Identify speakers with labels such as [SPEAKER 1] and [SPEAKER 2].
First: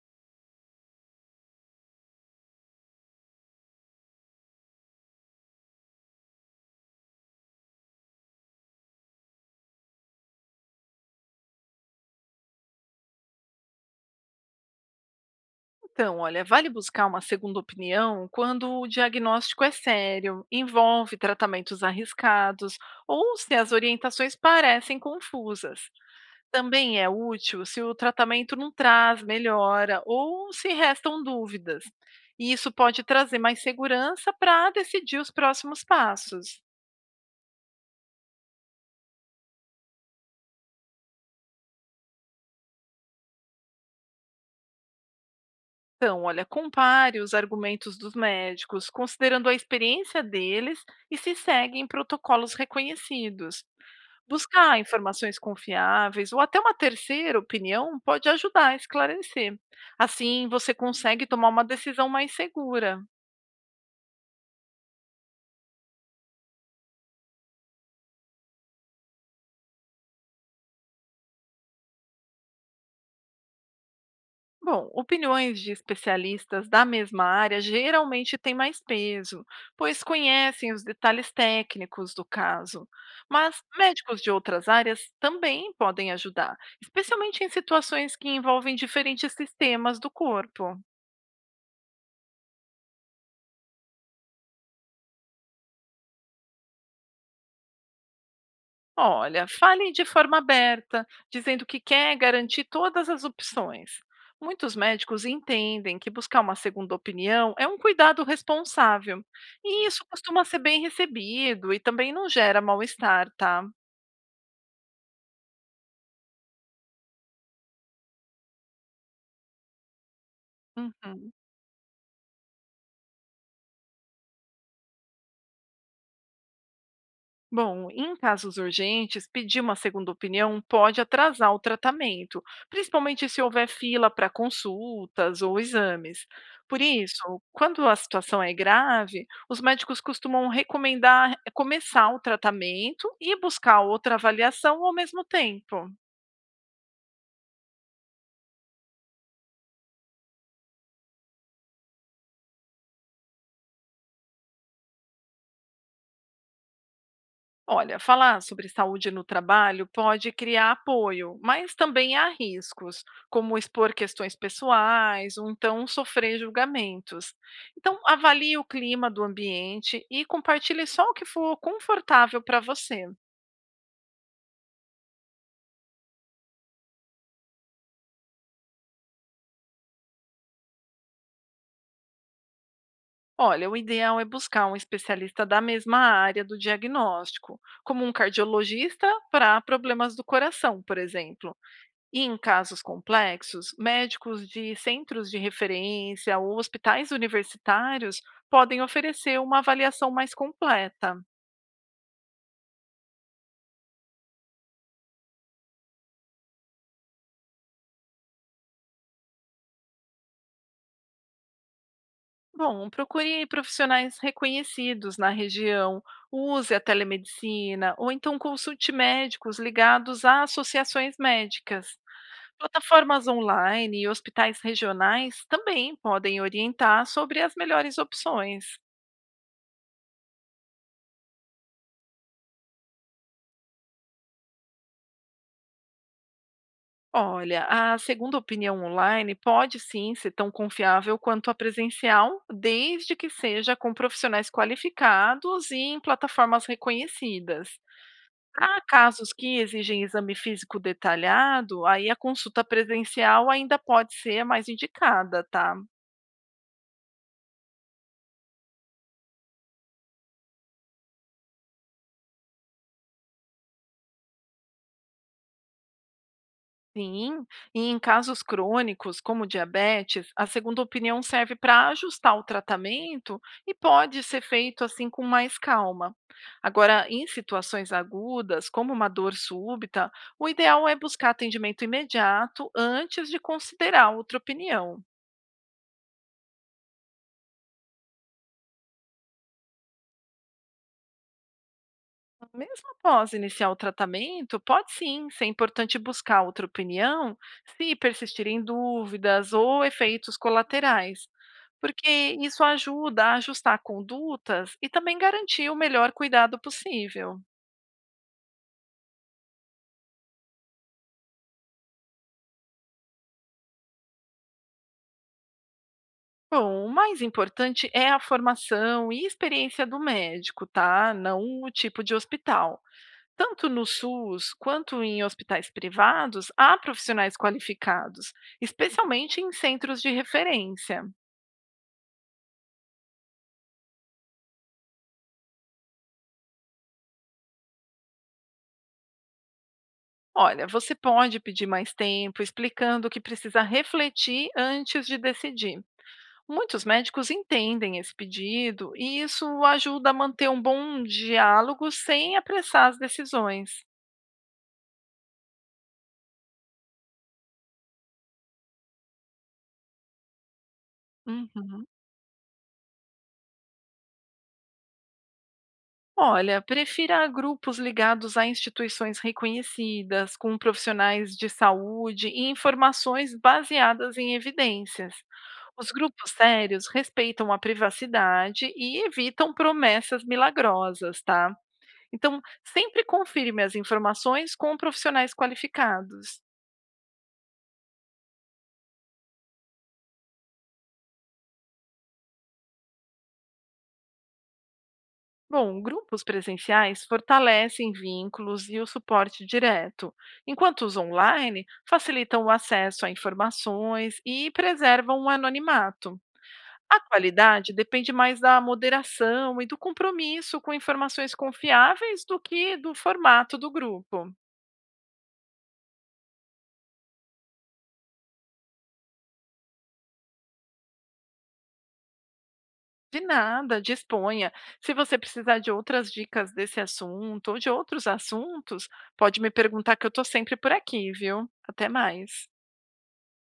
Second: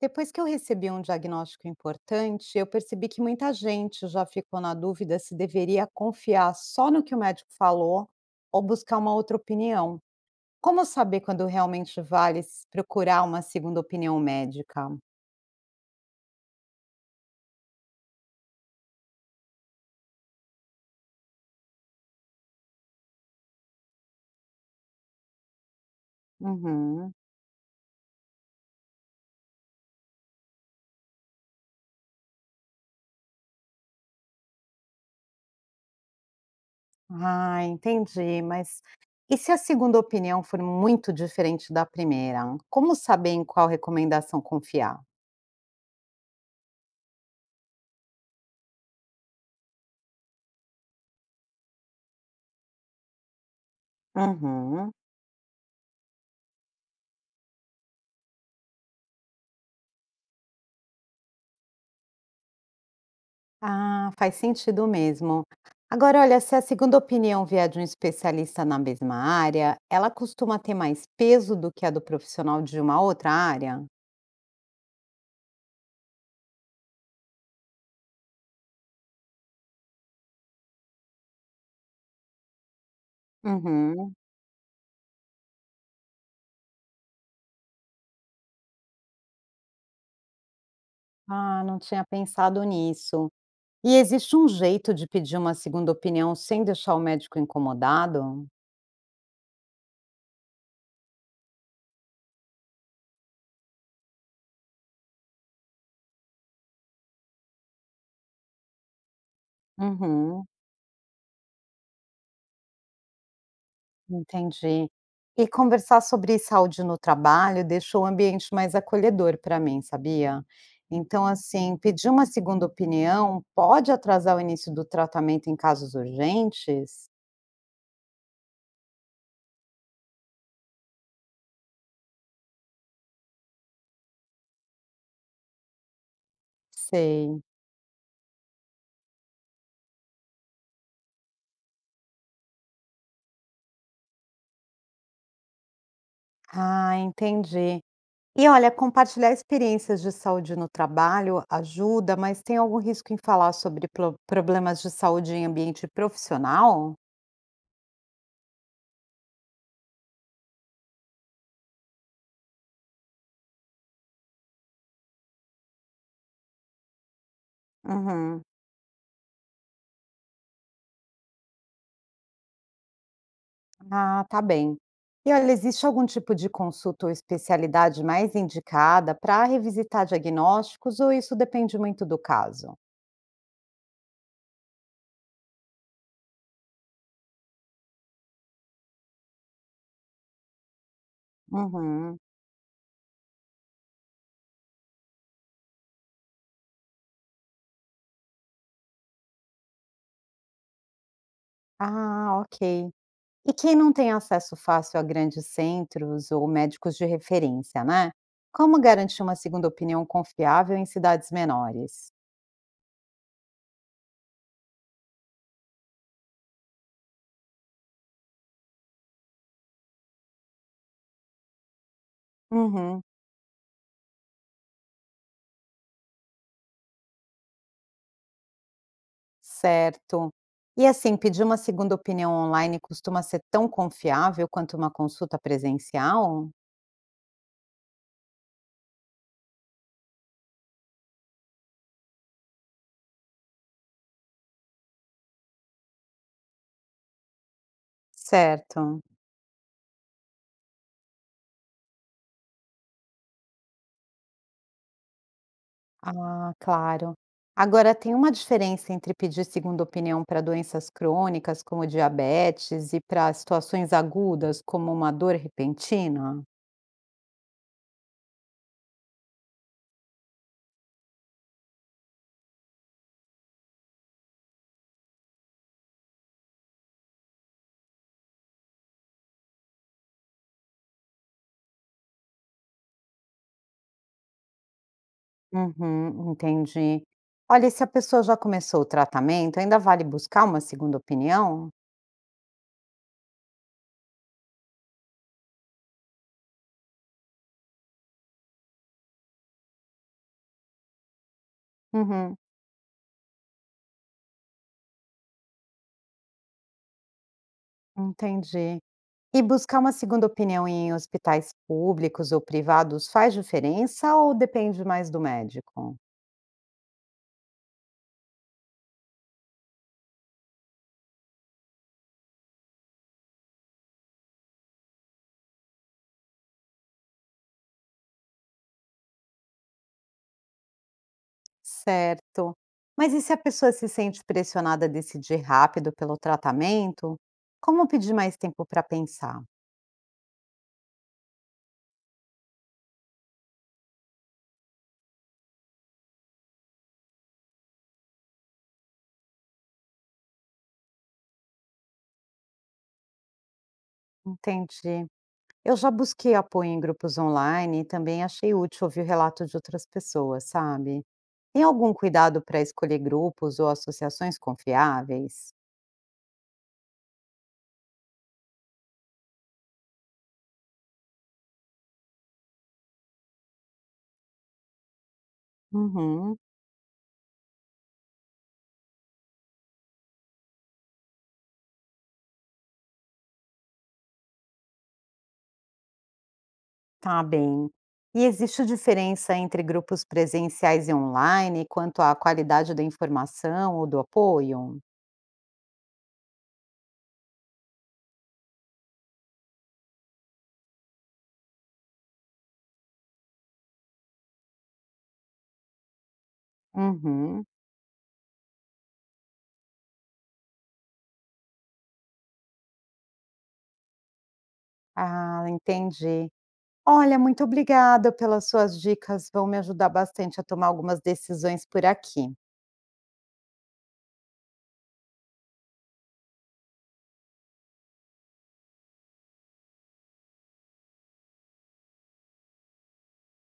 [SPEAKER 1] Depois que eu recebi um diagnóstico importante, eu percebi que muita gente já ficou na dúvida se deveria confiar só no que o médico falou ou buscar uma outra opinião. Como saber quando realmente vale procurar uma segunda opinião médica?
[SPEAKER 2] Então, olha, vale buscar uma segunda opinião quando o diagnóstico é sério, envolve tratamentos arriscados ou se as orientações parecem confusas. Também é
[SPEAKER 1] Uhum.
[SPEAKER 2] útil se o tratamento não traz melhora ou se restam dúvidas. E isso pode trazer mais segurança para decidir os próximos passos.
[SPEAKER 1] Ah, entendi. Mas e se a segunda opinião for muito diferente da primeira? Como saber em qual recomendação confiar?
[SPEAKER 2] Então, olha, compare os argumentos dos médicos, considerando a experiência deles e se seguem protocolos reconhecidos. Buscar
[SPEAKER 1] Uhum.
[SPEAKER 2] informações confiáveis ou até uma terceira opinião pode ajudar a esclarecer. Assim, você consegue tomar uma decisão mais segura.
[SPEAKER 1] Ah, faz sentido mesmo. Agora, olha, se a segunda opinião vier de um especialista na mesma área, ela costuma ter mais peso do que a do profissional de uma outra área?
[SPEAKER 2] Bom, opiniões de especialistas da mesma área geralmente têm mais peso, pois conhecem os detalhes técnicos do caso. Mas
[SPEAKER 1] Uhum.
[SPEAKER 2] médicos de outras áreas também podem ajudar, especialmente em situações que envolvem diferentes sistemas do corpo.
[SPEAKER 1] Ah, não tinha pensado nisso. E existe um jeito de pedir uma segunda opinião sem deixar o médico incomodado?
[SPEAKER 2] Olha, falem de forma aberta, dizendo que quer garantir todas as opções. Muitos médicos entendem que buscar uma segunda opinião é um cuidado responsável, e isso costuma
[SPEAKER 1] Uhum.
[SPEAKER 2] ser bem recebido e também não gera mal-estar, tá?
[SPEAKER 1] Entendi. E conversar sobre saúde no trabalho deixou o ambiente mais acolhedor para mim, sabia? Então,
[SPEAKER 2] Uhum.
[SPEAKER 1] assim, pedir uma segunda opinião pode atrasar o início do tratamento em casos urgentes?
[SPEAKER 2] Bom, em casos urgentes, pedir uma segunda opinião pode atrasar o tratamento, principalmente se houver fila para consultas ou exames. Por isso,
[SPEAKER 1] Sei.
[SPEAKER 2] quando a situação é grave, os médicos costumam recomendar começar o tratamento e buscar outra avaliação ao mesmo tempo.
[SPEAKER 1] Ah, entendi. E olha, compartilhar experiências de saúde no trabalho ajuda, mas tem algum risco em falar sobre problemas de saúde em ambiente profissional?
[SPEAKER 2] Olha, falar sobre saúde no trabalho pode criar apoio, mas também há riscos, como expor questões pessoais ou então sofrer julgamentos. Então,
[SPEAKER 1] Uhum.
[SPEAKER 2] avalie o clima do ambiente e compartilhe só o que for confortável para você.
[SPEAKER 1] Ah, tá bem. E olha, existe algum tipo de consulta ou especialidade mais indicada para revisitar diagnósticos ou isso depende muito do caso?
[SPEAKER 2] Olha, o ideal é buscar um especialista da mesma área do diagnóstico, como um cardiologista para problemas do coração, por exemplo.
[SPEAKER 1] Uhum.
[SPEAKER 2] E em casos complexos, médicos de centros de referência ou hospitais universitários podem oferecer uma avaliação mais completa.
[SPEAKER 1] Ah, ok. E quem não tem acesso fácil a grandes centros ou médicos de referência, né? Como garantir uma segunda opinião confiável em cidades menores?
[SPEAKER 2] Bom, procure profissionais reconhecidos na região, use a telemedicina ou então consulte médicos ligados a associações médicas.
[SPEAKER 1] Uhum,
[SPEAKER 2] Plataformas online e hospitais regionais também podem orientar sobre as melhores opções.
[SPEAKER 1] certo. E assim, pedir uma segunda opinião online costuma ser tão confiável quanto uma consulta presencial?
[SPEAKER 2] Olha, a segunda opinião online pode sim ser tão confiável quanto a presencial, desde que seja com profissionais qualificados e em plataformas reconhecidas. Há
[SPEAKER 1] Certo.
[SPEAKER 2] casos que exigem exame físico detalhado, aí a consulta presencial ainda pode ser mais indicada, tá?
[SPEAKER 1] Ah, claro. Agora, tem uma diferença entre pedir segunda opinião para doenças crônicas, como diabetes, e para situações agudas, como uma dor repentina?
[SPEAKER 2] Sim, e em casos crônicos, como diabetes, a segunda opinião serve para ajustar o tratamento e pode ser feito assim com mais calma. Agora, em situações agudas, como uma dor súbita, o ideal é buscar atendimento imediato antes de considerar outra opinião.
[SPEAKER 1] Uhum, entendi. Olha, e se a pessoa já começou o tratamento, ainda vale buscar uma segunda opinião?
[SPEAKER 2] Mesmo após iniciar o tratamento, pode sim ser importante buscar outra opinião se persistirem dúvidas ou efeitos colaterais, porque
[SPEAKER 1] Uhum,
[SPEAKER 2] isso ajuda a ajustar condutas e também garantir o melhor cuidado possível.
[SPEAKER 1] entendi. E buscar uma segunda opinião em hospitais públicos ou privados faz diferença ou depende mais do médico?
[SPEAKER 2] Bom, o mais importante é a formação e experiência do médico, tá? Não o tipo de hospital. Tanto no SUS quanto em hospitais privados, há profissionais qualificados, especialmente em centros de referência.
[SPEAKER 1] Certo. Mas e se a pessoa se sente pressionada a decidir rápido pelo tratamento? Como pedir mais tempo para pensar?
[SPEAKER 2] Olha, você pode pedir mais tempo, explicando que precisa refletir antes de decidir. Muitos médicos entendem esse pedido e isso ajuda a manter um bom diálogo sem apressar as decisões.
[SPEAKER 1] Entendi. Eu já busquei apoio em grupos online e também achei útil ouvir o relato de outras pessoas, sabe? Tem
[SPEAKER 2] Uhum.
[SPEAKER 1] algum cuidado para escolher grupos ou associações confiáveis?
[SPEAKER 2] Olha, prefira grupos ligados a instituições reconhecidas, com profissionais de saúde e informações baseadas em evidências. Os grupos
[SPEAKER 1] Uhum,
[SPEAKER 2] sérios respeitam a privacidade e evitam promessas milagrosas, tá? Então, sempre confirme as informações com profissionais qualificados.
[SPEAKER 1] tá bem. E existe diferença entre grupos presenciais e online quanto à qualidade da informação ou do apoio?
[SPEAKER 2] Bom, grupos presenciais fortalecem vínculos e o suporte direto, enquanto os online facilitam o acesso a informações e preservam o anonimato. A
[SPEAKER 1] Uhum.
[SPEAKER 2] qualidade depende mais da moderação e do compromisso com informações confiáveis do que do formato do grupo.
[SPEAKER 1] Ah, entendi. Olha, muito obrigada pelas suas dicas, vão me ajudar bastante a tomar algumas decisões por aqui.
[SPEAKER 2] De nada, disponha. Se você precisar de outras dicas desse assunto ou de outros assuntos, pode me perguntar que eu estou sempre por aqui, viu? Até mais.